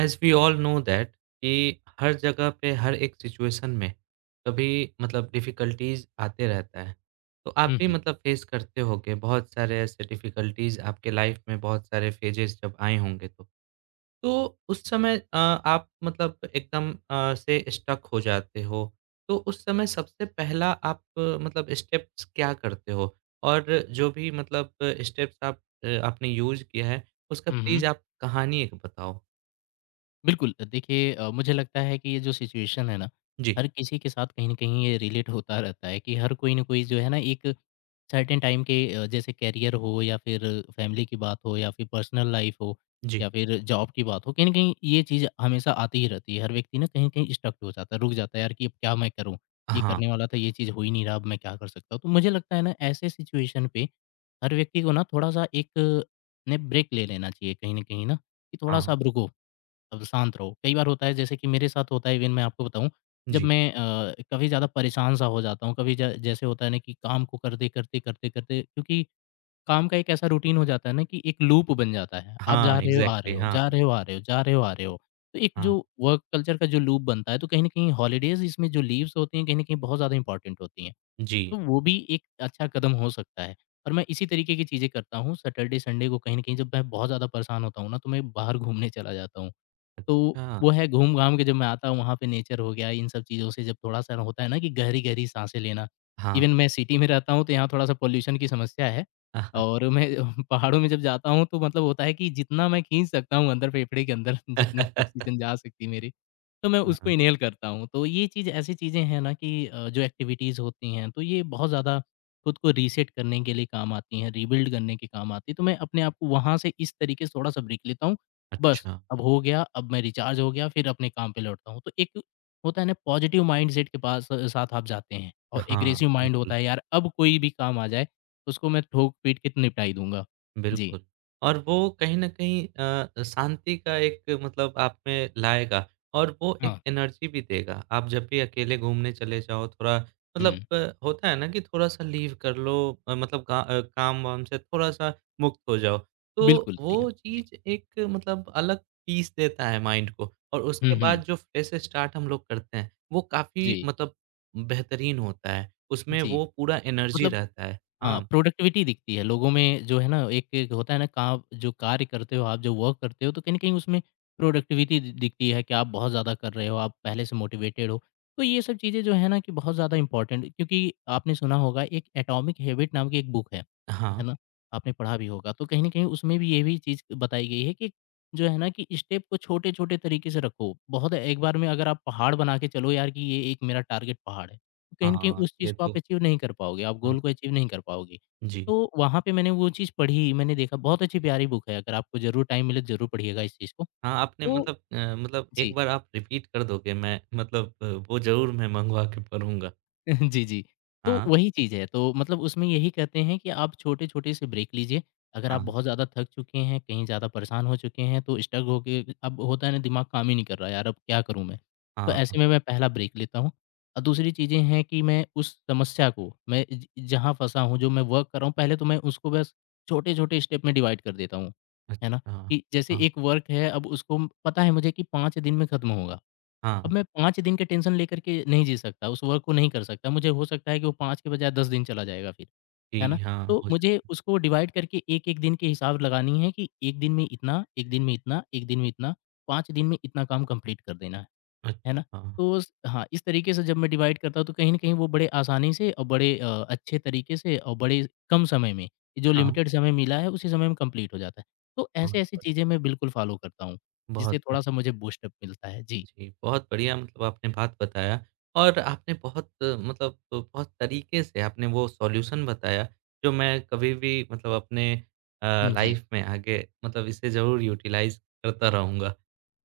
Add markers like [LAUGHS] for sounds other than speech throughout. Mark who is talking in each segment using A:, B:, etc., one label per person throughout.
A: As we all know that कि हर जगह पे हर एक सिचुएशन में कभी मतलब डिफ़िकल्टीज़ आते रहता है। तो आप
B: हुँ,
A: भी
B: हुँ।
A: मतलब फ़ेस करते होंगे बहुत सारे ऐसे डिफ़िकल्टीज़ आपके लाइफ़ में बहुत सारे फ़ेजेज़ जब आए होंगे तो। तो उस समय आप मतलब एकदम से स्टक हो जाते हो। तो उस समय सबसे पहला आप मतलब स्टेप्स क्या करते हो? और जो भी मतलब स्टेप्स आप आपने यूज़ किया है उसका
B: हुँ, हुँ।
A: प्लीज़ आप कहानी एक बताओ?
B: बिल्कुल, देखिए मुझे लगता है कि ये जो सिचुएशन है ना,
A: जी,
B: हर किसी के साथ कहीं न कहीं ये रिलेट होता रहता है कि हर कोई न कोई जो है ना एक सर्टेन टाइम के जैसे करियर हो या फिर फैमिली की बात हो या फिर पर्सनल लाइफ हो
A: जी।
B: या फिर जॉब की बात हो कहीं न कहीं ये चीज़ हमेशा आती ही रहती है। हर व्यक्ति ना कहीं-कहीं स्टक हो जाता है, रुक जाता है यार कि अब क्या मैं करूँ? ये
A: हाँ,
B: करने वाला था, ये चीज़ हो ही नहीं रहा, अब मैं क्या कर सकता हूँ? तो मुझे लगता है ना ऐसे सिचुएशन पे हर व्यक्ति को ना थोड़ा-सा एक ने ब्रेक ले लेना चाहिए कहीं न कहीं ना, कि थोड़ा-सा
A: हाँ।
B: अब रुको। अब शांत रहो। कई बार होता है जैसे कि मेरे साथ होता है इवन मैं आपको बताऊँ, जब
A: जी।
B: मैं कभी ज़्यादा परेशान सा हो जाता हूँ, कभी ज जैसे होता है ना कि काम को करते, करते, करते, करते क्योंकि काम का एक ऐसा रूटीन हो जाता है ना कि एक लूप बन जाता है। आप
A: हाँ,
B: जा रहे हो, आ रहे
A: एग्ज़ैक्टली,
B: हो,
A: हाँ,
B: जा रहे हो, आ रहे हो, जा रहे हो, आ रहे हो। तो एक
A: हाँ।
B: जो वर्क कल्चर का जो लूप बनता है, तो कहीं न कहीं हॉलिडेज़ इसमें जो लीव्स होती हैं, कहीं न कहीं बहुत ज़्यादा इम्पोर्टेंट होती हैं।
A: जी।
B: तो वो भी एक अच्छा कदम हो सकता है और मैं इसी तरीके की चीज़ें करता हूँ। सैटरडे, संडे को कहीं न कहीं जब मैं बहुत ज़्यादा परेशान होता हूँ ना, तो मैं बाहर घूमने चला जाता हूँ। तो
A: हाँ,
B: वो है घूम-घाम के जब मैं आता हूँ वहाँ पे नेचर हो गया, इन सब चीज़ों से जब थोड़ा-सा होता है ना कि गहरी-गहरी साँसें लेना।
A: हाँ।
B: इवन मैं सिटी में रहता हूँ तो यहाँ थोड़ा-सा पॉल्यूशन की समस्या है और मैं [LAUGHS] पहाड़ों में जब जाता हूँ तो मतलब होता है कि जितना मैं खींच सकता हूँ अंदर फेफड़े के अंदर [LAUGHS] जितनी
A: [LAUGHS]
B: ऑक्सीजन जा सकती है मेरी, तो मैं उसको
A: हाँ,
B: इन्हेल करता हूँ। तो ये चीज़ ऐसी चीज़ें हैं ना कि जो एक्टिविटीज़ होती हैं तो ये बहुत ज़्यादा खुद को रीसेट करने के लिए काम आती हैं, रीबिल्ड करने के काम आती है। तो मैं अपने आप को वहाँ से इस तरीके से थोड़ा-सा ब्रेक लेता हूँ, बस।
A: अच्छा।
B: अब हो गया, अब मैं रिचार्ज हो गया, फिर अपने काम पे लौटता हूँ। तो एक होता है ना पॉज़िटिव माइंडसेट के पास साथ आप जाते हैं और
A: हाँ,
B: एग्रेसिव माइंड
A: बिल्कुल।
B: होता है यार अब कोई भी काम आ जाए, उसको मैं ठोक-पीट के निपटा ही दूँगा। जी।
A: बिल्कुल। और वो कहीं न कहीं शांति का एक मतलब आप में लाएगा और वो एक
B: हाँ।
A: एनर्जी भी देगा। आप जब भी अकेले घूमने चले जाओ थोड़ा मतलब
B: हुँ।
A: होता है ना कि थोड़ा-सा लीव कर लो, मतलब का काम-वाम से थोड़ा-सा मुक्त हो जाओ। तो
B: बिल्कुल सही कहा।
A: वो
B: जी।
A: चीज़ एक मतलब अलग पीस देता है माइंड को और उसके
B: हुँ,
A: बाद
B: हुँ।
A: जो फ्रेश स्टार्ट हम लोग करते हैं, वो काफ़ी
B: जी,
A: मतलब बेहतरीन होता है। उसमें
B: जी।
A: वो पूरा एनर्जी
B: मतलब
A: रहता है।
B: हाँ,
A: हाँ।
B: प्रोडक्टिविटी दिखती है लोगों में जो है ना एक एक होता है ना काम जो कार्य करते हो आप जो वर्क करते हो तो कहीं न कहीं उसमें प्रोडक्टिविटी दि दिखती है कि आप बहुत ज़्यादा कर रहे हो, आप पहले से मोटिवेटेड हो। तो ये सब चीज़ें जो है ना कि बहुत ज़्यादा इम्पोर्टेंट क्योंकि आपने सुना होगा एक एटॉमिक हैबिट नाम की एक बुक
A: हाँ,
B: है ना? आपने पढ़ा भी होगा। तो कहीं न कहीं उसमें भी ये भी चीज़ बताई गई है कि जो है ना कि स्टेप को छोटे-छोटे तरीके से रखो। बहुत एक बार में अगर आप पहाड़ बना के चलो यार कि ये एक मेरा टारगेट पहाड़ है। तो कहीं न कहीं
A: हाँ,
B: उस
A: ये
B: चीज़ को आप
A: तो
B: अचीव नहीं कर पाओगे, आप
A: हाँ,
B: गोल को अचीव नहीं कर पाओगे।
A: जी।
B: तो वहाँ पे मैंने वो चीज़ पढ़ी, मैंने देखा बहुत अच्छी प्यारी बुक है, अगर आपको ज़रूर टाइम मिले तो ज़रूर पढ़िएगा इस चीज़ को।
A: हाँ, आपने
B: तो
A: मतलब मतलब एक
B: जी।
A: बार आप रिपीट कर दोगे, मैं मतलब वो ज़रूर मैं मँगवा के पढ़ूँगा।
B: [LAUGHS] जी, जी। तो
A: हाँ,
B: वही चीज़ है, तो मतलब उसमें यही कहते हैं कि आप छोटे-छोटे से ब्रेक लीजिए। अगर
A: हाँ,
B: आप बहुत ज़्यादा थक चुके हैं, कहीं ज़्यादा परेशान हो चुके हैं, तो स्टक होके अब होता है ना दिमाग काम ही नहीं कर रहा है, यार अब क्या करूँ मैं? तो
A: हाँ, हाँ।
B: ऐसे में मैं पहला ब्रेक लेता हूँ और दूसरी चीज़ें हैं कि मैं उस समस्या को मैं ज जहाँ फँसा हूँ, जो मैं वर्क कर रहा हूँ, पहले तो मैं उसको बस छोटे-छोटे स्टेप में डिवाइड कर देता हूँ, है ना?
A: अच्छा,
B: कि जैसे
A: हाँ,
B: एक वर्क है, अब उसको पता है मुझे कि 5 दिन में खत्म होगा।
A: हाँ।
B: अब मैं 5 दिन के टेंशन लेकर के नहीं जी सकता, उस वर्क को नहीं कर सकता। मुझे हो सकता है कि वो 5 के बजाय 10 दिन चला जाएगा फिर, है
A: जी,
B: ना?
A: हाँ,
B: तो
A: हो
B: मुझे
A: सकता।
B: उसको डिवाइड करके 1-1 दिन के हिसाब लगानी है कि 1 दिन में इतना, 1 दिन में इतना, 1 दिन में इतना, 5 दिन में इतना काम कंप्लीट कर देना है ना?
A: अच्छा,
B: तो स हाँ, इस तरीके से जब मैं डिवाइड करता हूँ तो कहीं न कहीं वो बड़े आसानी से और बड़े अच्छे तरीके से और बड़े कम समय में, जो
A: हाँ,
B: लिमिटेड समय मिला है उसी समय में कंप्लीट हो जाता है। तो
A: बहुत
B: ऐसे-ऐसी चीज़ें
A: बढ़िया,
B: मैं बिल्कुल फ़ॉलो करता हूँ, जिससे
A: बहुत
B: थोड़ा-सा
A: बढ़िया।
B: मुझे बूस्टअप मिलता है। जी।
A: जी, बहुत बढ़िया मतलब आपने बात बताया और आपने बहुत मतलब बहुत तरीके से आपने वो सॉल्यूशन बताया जो मैं कभी भी मतलब अपने अ,
B: जी।
A: लाइफ में आगे मतलब इसे ज़रूर यूटिलाइज़ करता रहूँगा।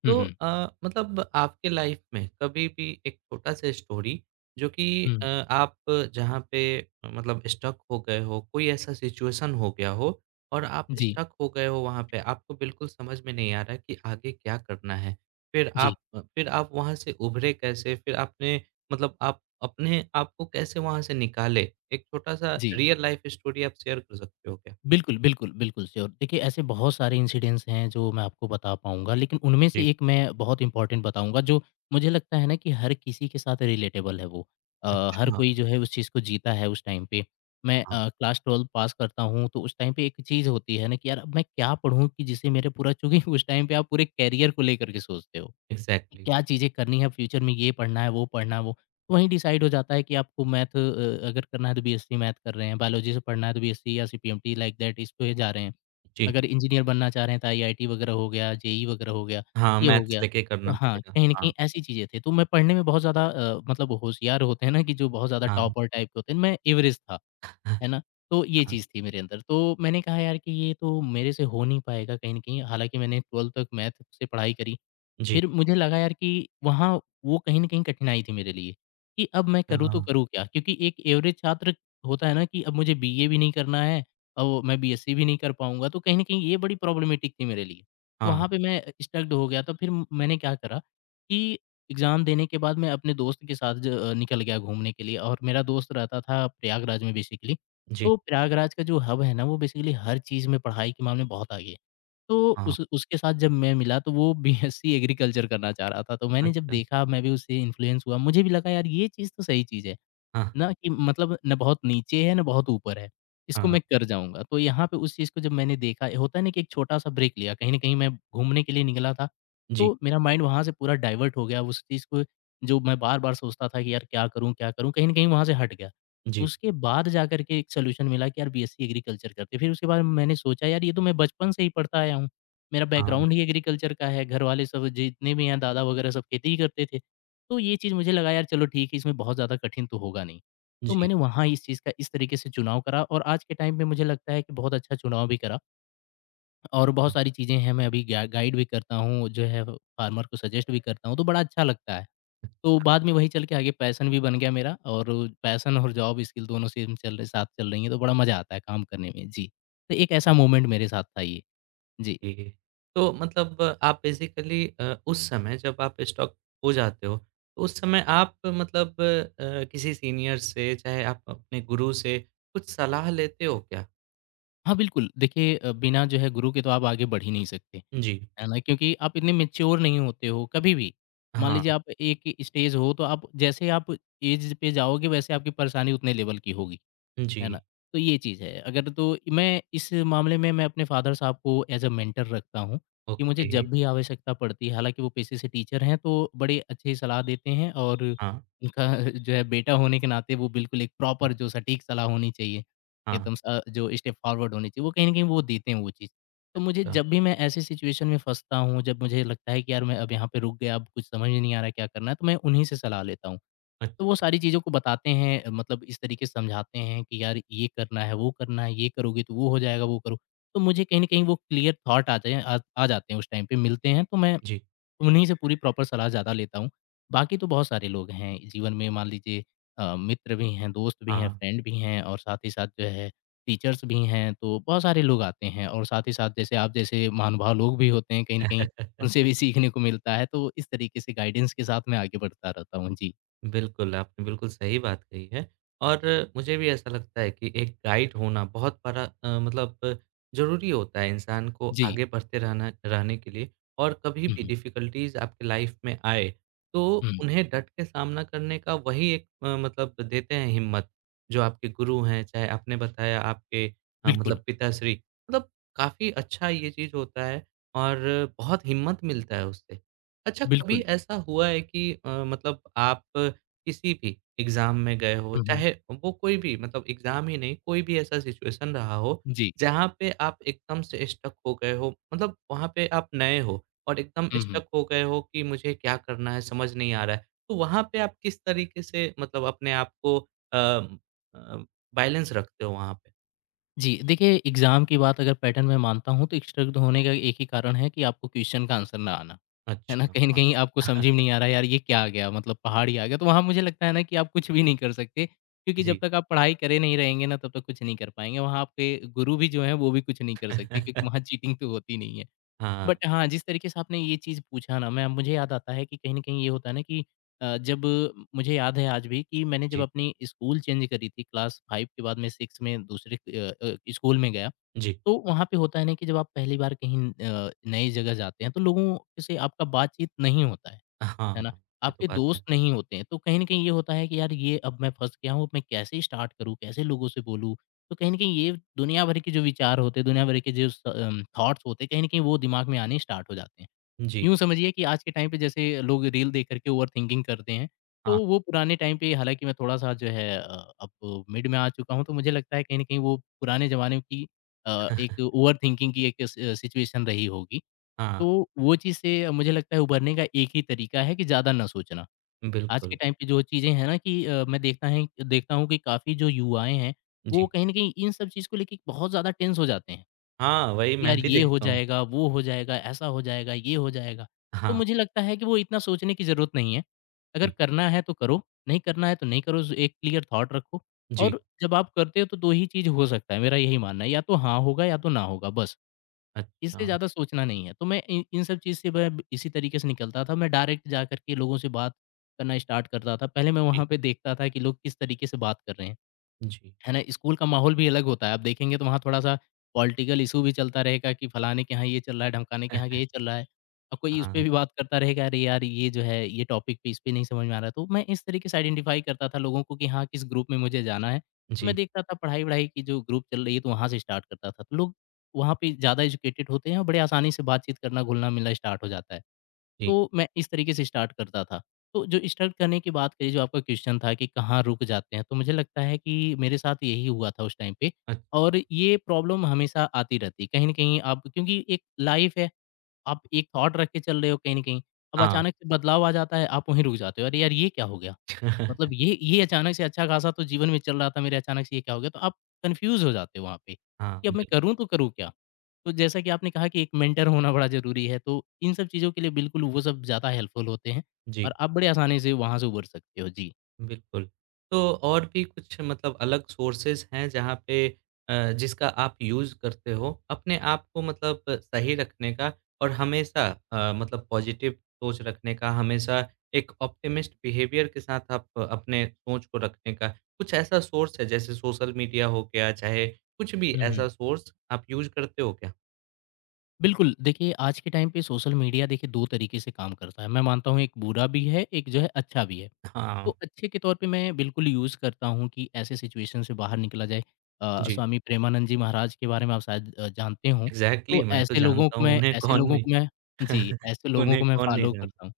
B: हुँ,
A: तो
B: हुँ।
A: मतलब आपके लाइफ में कभी भी एक छोटा-सा स्टोरी जो कि
B: हुँ।
A: आप जहाँ पे मतलब स्टक हो गए हो, कोई ऐसा सिचुएशन हो गया हो और आप
B: जी,
A: स्टक हो गए हो वहाँ पे, आपको बिल्कुल समझ में नहीं आ रहा है कि आगे क्या करना है? फिर
B: जी,
A: आप, फिर आप वहाँ से उभरे कैसे? फिर आपने मतलब आप अपने आप को कैसे वहाँ से निकाले? एक छोटा-सा
B: जी।
A: रियल लाइफ़ स्टोरी आप शेयर कर सकते हो क्या?
B: बिल्कुल, बिल्कुल, बिल्कुल, श्योर। देखिए ऐसे बहुत सारे इंसिडेंट्स हैं जो मैं आपको बता पाऊँगा, लेकिन उनमें
A: जी।
B: से एक मैं बहुत इम्पोर्टेंट बताऊँगा जो मुझे लगता है ना कि हर किसी के साथ रिलेटेबल है वो। हर
A: अच्छा,
B: कोई जो है उस चीज़ को जीता है उस टाइम पे। मैं
A: हाँ,
B: क्लास 12 पास करता हूँ तो उस टाइम पे एक चीज़ होती है ना कि यार अब मैं क्या पढ़ूँ कि जिससे मेरा पूरा चूँकि उस टाइम पे आप पूरे करियर को लेकर के सोचते हो। कि
A: एग्ज़ैक्टली।
B: क्या चीज़ें करनी है फ्यूचर में, ये पढ़ना है, वो पढ़ना है, वो। तो वहीं डिसाइड हो जाता है कि आपको मैथ अगर करना है तो बीएससी मैथ कर रहे हैं, बायोलॉजी से पढ़ना है तो बीएससी या सीपीएमटी लाइक दैट इस पे जा रहे हैं।
A: जी।
B: अगर इंजीनियर बनना चाह रहे हैं तो आईआईटी वगैरह हो गया, जेईई वगैरह हो गया,
A: हाँ,
B: ये हो
A: मैथ्स
B: गया।
A: लेके
B: तो
A: करना
B: हाँ,
A: पड़ेगा।
B: कहीं न
A: हाँ,
B: कहीं ऐसी चीज़ें थी। तो मैं पढ़ने में बहुत ज़्यादा मतलब होशियार होते हैं ना कि जो बहुत ज़्यादा
A: हाँ,
B: टॉपर टाइप के होते हैं, मैं एवरेज था, है
A: [LAUGHS]
B: ना? तो ये
A: हाँ,
B: चीज़ थी मेरे अंदर। तो मैंने कहा यार कि ये तो मेरे से हो नहीं पाएगा कहीं न कहीं। हालाँकि मैंने 12th तक मैथ से पढ़ाई करी
A: जी।
B: फिर मुझे लगा यार कि वहाँ वो कहीं न कहीं कठिनाई थी मेरे लिए, कि अब मैं
A: अ,
B: करूँ तो करूँ क्या? क्योंकि एक एवरेज छात्र होता है ना कि अब मुझे बीए भी नहीं करना है और मैं बीएससी भी नहीं कर पाऊँगा, तो कहीं न कहीं ये बड़ी प्रॉब्लमैटिक थी मेरे लिए। तो
A: हाँ,
B: वहाँ पे मैं स्टक्ड हो गया, तो फिर मैंने क्या करा कि एग्ज़ाम देने के बाद मैं अपने दोस्त के साथ निकल गया घूमने के लिए और मेरा दोस्त रहता था प्रयागराज में बेसिकली।
A: जी,
B: तो प्रयागराज का जो हब है ना, वो बेसिकली हर चीज़ में पढ़ाई के मामले में बहुत आगे है। तो
A: हाँ,
B: उस उसके साथ जब मैं मिला तो वो बीएससी एग्रीकल्चर करना चाह रहा था, तो मैंने जब
A: अच्छा,
B: देखा मैं भी उससे इन्फ्लुएंस हुआ, मुझे भी लगा यार ये चीज़ तो सही चीज़ है।
A: हाँ,
B: ना कि मतलब ना बहुत नीचे है, ना बहुत ऊपर है, इसको
A: हाँ,
B: मैं कर जाऊँगा। तो यहाँ पे उस चीज़ को जब मैंने देखा होता है ना कि एक छोटा-सा ब्रेक लिया, कहीं न कहीं मैं घूमने के लिए निकला था,
A: जी,
B: तो मेरा माइंड वहाँ से पूरा डाइवर्ट हो गया, उस चीज़ को जो मैं बार-बार सोचता था कि यार क्या करूँ, क्या करूँ? कहीं न कहीं वहाँ से हट गया।
A: जी,
B: उसके बाद जाकर के एक सॉल्यूशन मिला कि यार बीएससी एग्रीकल्चर करते हैं, फिर उसके बाद मैंने सोचा यार ये तो मैं बचपन से ही पढ़ता आया हूँ, मेरा
A: हाँ,
B: बैकग्राउंड ही एग्रीकल्चर का है, घर वाले सब जितने भी हैं दादा वगैरह सब खेती ही करते थे। तो ये चीज़ मुझे लगा यार चलो ठीक है, इसमें बहुत ज़्यादा कठिन तो होगा नहीं। तो
A: जी,
B: मैंने वहाँ इस चीज़ का इस तरीके से चुनाव करा और आज के टाइम पे मुझे लगता है कि बहुत अच्छा चुनाव भी करा और बहुत
A: हाँ,
B: सारी चीज़ें हैं, मैं अभी गा गाइड भी करता हूँ, जो है फार्मर को सजेस्ट भी करता हूँ, तो बड़ा अच्छा लगता है। तो
A: अच्छा।
B: बाद में वही चल के आगे पैशन भी बन गया मेरा और पैशन और जॉब स्किल दोनों सेम चल रहे साथ चल रही हैं, तो बड़ा मज़ा आता है काम करने में। जी, तो एक ऐसा मोमेंट मेरे साथ था ये। जी।
A: जी। तो मतलब आप बेसिकली उस समय जब आप स्टॉक हो जाते हो, तो उस समय आप मतलब किसी सीनियर से, चाहे आप अपने गुरु से कुछ सलाह लेते हो क्या?
B: हाँ, बिल्कुल देखिए बिना जो है गुरु के तो आप आगे बढ़ ही नहीं सकते।
A: जी।
B: है ना? क्योंकि आप इतने मैच्योर नहीं होते हो कभी भी। मान
A: हाँ।
B: लीजिए आप एक स्टेज हो तो आप जैसे आप एज पे जाओगे वैसे आपकी परेशानी उतने लेवल की होगी। है ना?
A: जी।
B: तो ये चीज़ है। अगर तो मैं इस मामले में मैं अपने फ़ादर साहब को एज़ अ मेंटर रखता हूँ, कि मुझे
A: ओके।
B: जब भी आवश्यकता पड़ती है, हालाँकि वो पेशे से टीचर हैं, तो बड़े अच्छी सलाह देते हैं और
A: हाँ,
B: उनका [LAUGHS] जो है बेटा होने के नाते वो बिल्कुल एक प्रॉपर जो सटीक सलाह होनी चाहिए,
A: हाँ।
B: एकदम स जो स्टेप फॉरवर्ड होनी चाहिए, वो कहीं न कहीं वो देते हैं वो चीज़। तो मुझे
A: अ,
B: जब भी मैं ऐसी सिचुएशन में फँसता हूँ, जब मुझे लगता है कि यार मैं अब यहाँ पे रुक गया, अब कुछ समझ ही नहीं आ रहा है क्या करना है, तो मैं उन्हीं से सलाह लेता हूँ।
A: अ,
B: तो वो सारी चीज़ों को बताते हैं मतलब इस तरीके से समझाते हैं कि यार ये करना है, वो करना है, ये करोगे तो वो हो जाएगा, वो करो तो मुझे कहीं न कहीं वो क्लियर थॉट आते हैं आ आ जाते हैं उस टाइम पे मिलते हैं, तो मैं
A: जी।
B: उन्हीं से पूरी प्रॉपर सलाह ज़्यादा लेता हूँ। बाकी तो बहुत सारे लोग हैं जीवन में मान लीजिए मित्र भी हैं, दोस्त भी हैं,
A: हाँ।
B: फ्रेंड भी हैं और साथ ही साथ जो है टीचर्स भी हैं, तो बहुत सारे लोग आते हैं और साथ ही साथ जैसे आप जैसे महानुभाव लोग भी होते हैं कहीं न कहीं
A: [LAUGHS]
B: उनसे भी सीखने को मिलता है, तो इस तरीके से गाइडेंस के साथ मैं आगे बढ़ता रहता हूँ। जी।
A: बिल्कुल, आपने बिल्कुल सही बात कही है और मुझे भी ऐसा लगता है कि एक गाइड होना बहुत बड़ा मतलब ज़रूरी होता है इंसान को
B: जी।
A: आगे बढ़ते रहना रहने के लिए और कभी
B: हुँ,
A: भी
B: हुँ।
A: डिफ़िकल्टीज़ आपकी लाइफ़ में आए, तो
B: हुँ,
A: उन्हें डट के सामना करने का वही एक मतलब देते हैं हिम्मत, जो आपके गुरु हैं, चाहे आपने बताया आपके
B: बिल्कुल,
A: मतलब पिताश्री, मतलब काफ़ी अच्छा ये चीज़ होता है और बहुत हिम्मत मिलता है उससे। अच्छा, कभी
B: बिल्कुल।
A: ऐसा हुआ है कि मतलब आप किसी भी एग्ज़ाम में गए हो,
B: हुँ, हुँ।
A: चाहे वो कोई भी मतलब एग्ज़ाम ही नहीं, कोई भी ऐसा सिचुएशन रहा हो,
B: जी।
A: जहाँ पे आप एकदम से स्टक हो गए हो, मतलब वहाँ पे आप नए हो और एकदम
B: हुँ, हुँ।
A: स्टक हो गए हो कि मुझे क्या करना है, समझ नहीं आ रहा है। तो वहाँ पे आप किस तरीके से मतलब अपने आप को अ, बैलेंस रखते हो वहाँ पे?
B: जी, देखिए एग्ज़ाम की बात अगर पैटर्न मैं मानता हूँ तो स्ट्रक्ड होने का एक ही कारण है कि आपको क्वेश्चन का आंसर ना आना। है ना?
A: अच्छा,
B: कहीं न
A: हाँ।
B: कहीं आपको समझ ही में
A: [LAUGHS]
B: नहीं आ रहा यार ये क्या आ गया मतलब पहाड़ ही आ गया। तो वहाँ मुझे लगता है ना कि आप कुछ भी नहीं कर सकते क्योंकि जब
A: जी।
B: तक आप पढ़ाई करे नहीं रहेंगे ना तब तक कुछ नहीं कर पाएँगे। वहाँ आपके गुरु भी जो हैं वो भी कुछ नहीं कर सकते क्योंकि
A: [LAUGHS]
B: वहाँ चीटिंग तो होती नहीं है।
A: हाँ,
B: बट हाँ, जिस तरीके से आपने ये चीज़ पूछा ना, मैं मुझे याद आता है कि कहीं न कहीं ये होता है ना कि जब मुझे याद है आज भी कि मैंने जब
A: जी,
B: अपनी स्कूल चेंज करी थी, क्लास 5 के बाद मैं 6 में दूसरे स्कूल में गया,
A: जी।
B: तो वहाँ पे होता है ना कि जब आप पहली बार कहीं नई जगह जाते हैं, तो लोगों से आपका बातचीत नहीं होता है।
A: हाँ,
B: है ना?
A: हाँ। ये तो
B: आपके
A: बात है।
B: दोस्त नहीं होते हैं, तो कहीं न कहीं ये होता है कि यार ये अब मैं फँस गया हूँ, मैं कैसे स्टार्ट करूँ, कैसे लोगों से बोलूँ? तो कहीं न कहीं ये दुनिया भर के जो विचार होते हैं, दुनिया भर के जो थॉट्स होते हैं, कहीं न कहीं वो दिमाग में आने स्टार्ट हो जाते हैं।
A: जी,
B: यूँ समझिए कि आज के टाइम पे जैसे लोग रील देख कर के ओवरथिंकिंग करते हैं, तो
A: हाँ।
B: वो पुराने टाइम पे हालाँकि मैं थोड़ा-सा जो है अब मिड में आ चुका हूँ, तो मुझे लगता है कहीं न कहीं वो पुराने ज़माने की एक
A: [LAUGHS]
B: ओवरथिंकिंग की एक स सिचुएशन रही होगी।
A: हाँ,
B: तो वो चीज़ से मुझे लगता है उभरने का एक ही तरीका है कि ज़्यादा ना सोचना। आज के
A: बिल्कुल।
B: टाइम पे जो चीज़ें हैं ना कि मैं देखता हूँ कि काफ़ी जो युवाएँ हैं, वो
A: जी।
B: कहीं न कहीं इन सब चीज़ को लेके बहुत ज़्यादा टेंस हो जाते हैं।
A: हाँ, वही मैं
B: यार
A: भी
B: ये हो
A: देखता हूँ।
B: जाएगा, वो हो जाएगा, ऐसा हो जाएगा, ये हो जाएगा। तो
A: हाँ,
B: मुझे लगता है कि वो इतना सोचने की ज़रूरत नहीं है। अगर
A: जी,
B: करना है तो करो, नहीं करना है तो नहीं करो, ज़ एक क्लियर थॉट रखो
A: जी।
B: और जब आप करते हो तो 2 ही चीज़ हो सकता है, मेरा यही मानना है, या तो हाँ होगा या तो ना होगा बस।
A: अच्छा,
B: इससे ज़्यादा सोचना नहीं है। तो मैं इन इन सब चीज़ से मैं इसी तरीके से निकलता था। मैं डायरेक्ट जा कर के लोगों से बात करना स्टार्ट करता था। पहले मैं
A: जी,
B: वहाँ पे देखता था कि लोग किस तरीके से बात कर रहे हैं।
A: जी।
B: है ना? स्कूल का माहौल भी अलग होता है, आप देखेंगे तो वहाँ थोड़ा-सा पॉलिटिकल इश्यू भी चलता रहेगा कि फलाने के यहाँ ये चल रहा है, ढमकाने के यहाँ
A: [LAUGHS] अ,
B: ये चल रहा है। और कोई इस पे
A: हाँ,
B: भी बात करता रहेगा, "अरे यार! ये जो है, ये टॉपिक पे इस पे नहीं समझ में आ रहा है।" तो मैं इस तरीके से आइडेंटिफ़ाई करता था लोगों को कि हाँ, किस ग्रुप में मुझे जाना है। तो मैं
A: जी,
B: देखता था पढ़ाई-वढ़ाई की जो ग्रुप चल रही है, तो वहाँ से स्टार्ट करता था। तो लोग वहाँ पे ज़्यादा एजुकेटेड होते हैं और बड़े आसानी से बातचीत करना, घुलना-मिलना स्टार्ट हो जाता है।
A: जी।
B: तो मैं इस तरीके से स्टार्ट करता था। तो जो स्टार्ट करने की बात करी, जो आपका क्वेश्चन था कि कहाँ रुक जाते हैं, तो मुझे लगता है कि मेरे साथ यही हुआ था उस टाइम पे
A: अ,
B: और ये प्रॉब्लम हमेशा आती रहती है। कहीं न कहीं आप क्योंकि एक लाइफ़ है, आप एक थॉट रख के चल रहे हो कहीं न कहीं, अब
A: हाँ।
B: अचानक से बदलाव आ जाता है, आप वहीं रुक जाते हो। अरे यार! ये क्या हो गया? मतलब
A: [LAUGHS]
B: ये अचानक से अच्छा-खासा तो जीवन में चल रहा था मेरे, अचानक से ये क्या हो गया? तो आप कन्फ्यूज़ हो जाते हो वहाँ पे,
A: हाँ,
B: कि अब मैं
A: बिल्कुल,
B: करूँ तो करूँ क्या? तो जैसा कि आपने कहा कि एक मेंटर होना बड़ा ज़रूरी है, तो इन सब चीज़ों के लिए बिल्कुल वो सब ज़्यादा हेल्पफुल होते हैं
A: जी।
B: और आप बड़े आसानी से वहाँ से उभर सकते हो। जी।
A: बिल्कुल। तो और भी कुछ मतलब अलग सोर्सेज़ हैं जहाँ पे जिसका आप यूज़ करते हो अपने आप को मतलब सही रखने का और हमेशा मतलब पॉज़िटिव सोच रखने का, हमेशा एक ऑप्टिमिस्ट बिहेवियर के साथ आप अपने सोच को रखने का, कुछ ऐसा सोर्स है जैसे सोशल मीडिया हो गया, चाहे कुछ भी
B: हुँ, हुँ।
A: ऐसा सोर्स आप यूज़ करते हो क्या?
B: बिल्कुल, देखिए आज के टाइम पे सोशल मीडिया देखिए 2 तरीके से काम करता है। मैं मानता हूँ एक बुरा भी है, एक जो है अच्छा भी है। तो
A: हाँ,
B: अच्छे के तौर पे मैं बिल्कुल यूज़ करता हूँ कि ऐसे सिचुएशन से बाहर निकला जाए।
A: जी।
B: स्वामी प्रेमानंद जी महाराज के बारे में आप शायद जानते हों।
A: एग्ज़ैक्टली,
B: तो
A: मैं तो
B: ऐसे लोगों
A: जानता
B: को
A: हूँ
B: मैं
A: उन्हें,
B: ऐसे
A: कौन
B: लोगों
A: नहीं?
B: को मैं जी,
A: [LAUGHS]
B: ऐसे लोगों को
A: उन्हें
B: मैं
A: कौन नहीं
B: फ़ॉलो
A: जानता।
B: करता हूँ।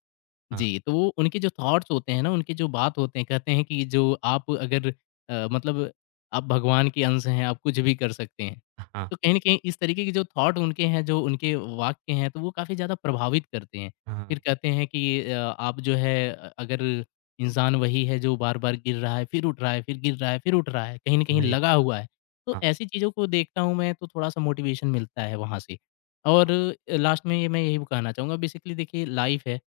A: हाँ,
B: जी, तो वो उनके जो थॉट्स होते हैं ना, उनके जो बात होते हैं, कहते हैं कि जो आप अगर मतलब आप भगवान के अंश हैं, आप कुछ भी कर सकते हैं।
A: हाँ,
B: तो कहीं न कहीं इस तरीके के जो थॉट उनके हैं, जो उनके वाक्य हैं, तो वो काफ़ी ज़्यादा प्रभावित करते हैं।
A: हाँ,
B: फिर कहते हैं कि आप जो है अगर इंसान वही है जो बार-बार गिर रहा है, फिर उठ रहा है, फिर गिर रहा है, फिर उठ रहा है, कहीं न कहीं
A: वही।
B: लगा
A: तो।
B: हुआ है। तो
A: हाँ,
B: ऐसी चीज़ों को देखता हूँ मैं, तो थोड़ा-सा मोटिवेशन मिलता है वहाँ से। और लास्ट में ये मैं यही कहना चाहूँगा बेसिकली देखिए लाइफ़ है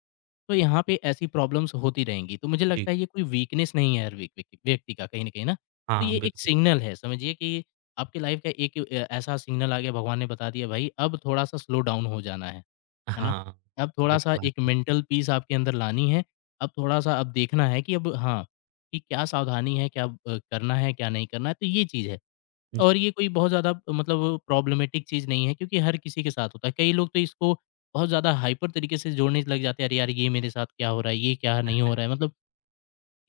B: तो यहाँ पे ऐसी प्रॉब्लम्स होती रहेंगी। तो मुझे
A: जी।
B: लगता है ये कोई वीकनेस नहीं है हर व्यक्ति का कहीं न कहीं ना। तो
A: हाँ,
B: ये एक
A: बिल्कुल।
B: सिग्नल है समझिए कि आपकी लाइफ़ का एक ऐसा सिग्नल आ गया भगवान ने बता दिया भाई अब थोड़ा-सा स्लो डाउन हो जाना है ना?
A: हाँ,
B: अब
A: ये तो
B: थोड़ा-सा एक
A: बात
B: मेंटल पीस आपके अंदर लानी है। अब थोड़ा-सा अब देखना है कि अब हाँ, कि क्या सावधानी है, क्या करना है, क्या नहीं करना है, तो ये चीज़ है।
A: जी।
B: और ये कोई बहुत ज़्यादा मतलब प्रॉब्लमेटिक चीज़ नहीं है क्योंकि हर किसी के साथ होता है। कई लोग तो इसको बहुत ज़्यादा हाइपर तरीके से जोड़ने लग जाते हैं, अरे यार ये मेरे साथ क्या हो रहा है, ये क्या नहीं हो रहा है, मतलब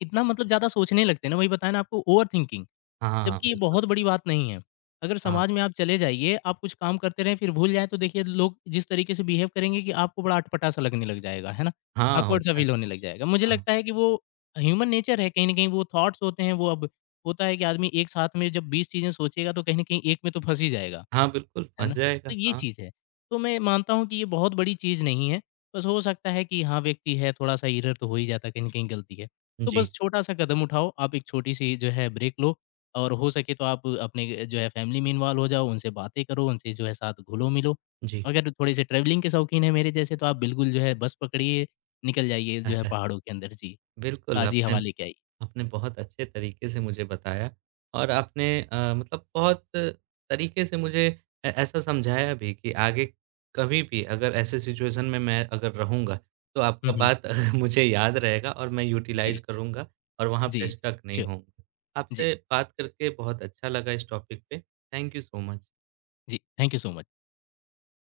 B: इतना मतलब ज़्यादा सोचने लगते हैं ना, वही बताया ना आपको ओवरथिंकिंग।
A: हाँ,
B: जबकि ये
A: बिल्कुल।
B: बहुत बड़ी बात नहीं है। अगर
A: हाँ,
B: समाज में आप चले जाइए, आप कुछ काम करते रहें फिर भूल जाएँ तो देखिए लोग जिस तरीके से बिहेव करेंगे कि आपको बड़ा अटपटा-सा लगने लग जाएगा, है ना?
A: हाँ,
B: ऑकवर्ड सा
A: होता है।
B: फ़ील होने लग जाएगा। मुझे
A: हाँ,
B: लगता है कि वो ह्यूमन नेचर है कहीं न कहीं वो थॉट्स होते हैं वो अब होता है कि आदमी एक साथ में जब 20 चीज़ें सोचेगा तो कहीं न कहीं एक में तो फँस ही जाएगा।
A: हाँ, बिल्कुल
B: है
A: फँस
B: ना?
A: जाएगा।
B: तो ये
A: हाँ,
B: चीज़ है। तो मैं मानता हूँ कि ये बहुत बड़ी चीज़ नहीं है। बस हो सकता है कि हाँ, व्यक्ति है थोड़ा-सा एरर तो हो ही जाता है, कहीं न कहीं गलती है। तो बस
A: जी,
B: छोटा-सा कदम उठाओ, आप एक छोटी-सी जो है ब्रेक लो और हो सके तो आप अपने जो है फैमिली में इन्वॉल्व हो जाओ, उनसे बातें करो, उनसे जो है साथ घुलो-मिलो।
A: जी।
B: अगर थोड़े-से ट्रैवलिंग के शौकीन हैं मेरे जैसे तो आप बिल्कुल जो है बस पकड़िए, निकल जाइए जो है
A: [LAUGHS]
B: पहाड़ों के अंदर जी,
A: बिल्कुल,
B: ताज़ी हवा
A: आपने
B: लेके आइए।
A: आपने बहुत अच्छे तरीके से मुझे बताया और आपने मतलब बहुत तरीके से मुझे ऐ ऐसा समझाया भी कि आगे कभी भी अगर ऐसे सिचुएशन में मैं अगर रहूँगा, तो
B: हुँ,
A: आपका
B: हुँ।
A: बात [LAUGHS] मुझे याद रहेगा और मैं यूटिलाइज़
B: जी,
A: करूँगा और वहाँ
B: जी,
A: पे
B: जी
A: स्टक नहीं
B: श्योर।
A: होऊँगा।
B: जी,
A: आपसे बात करके बहुत अच्छा लगा इस टॉपिक पे। Thank you so much.
B: जी। Thank you so much.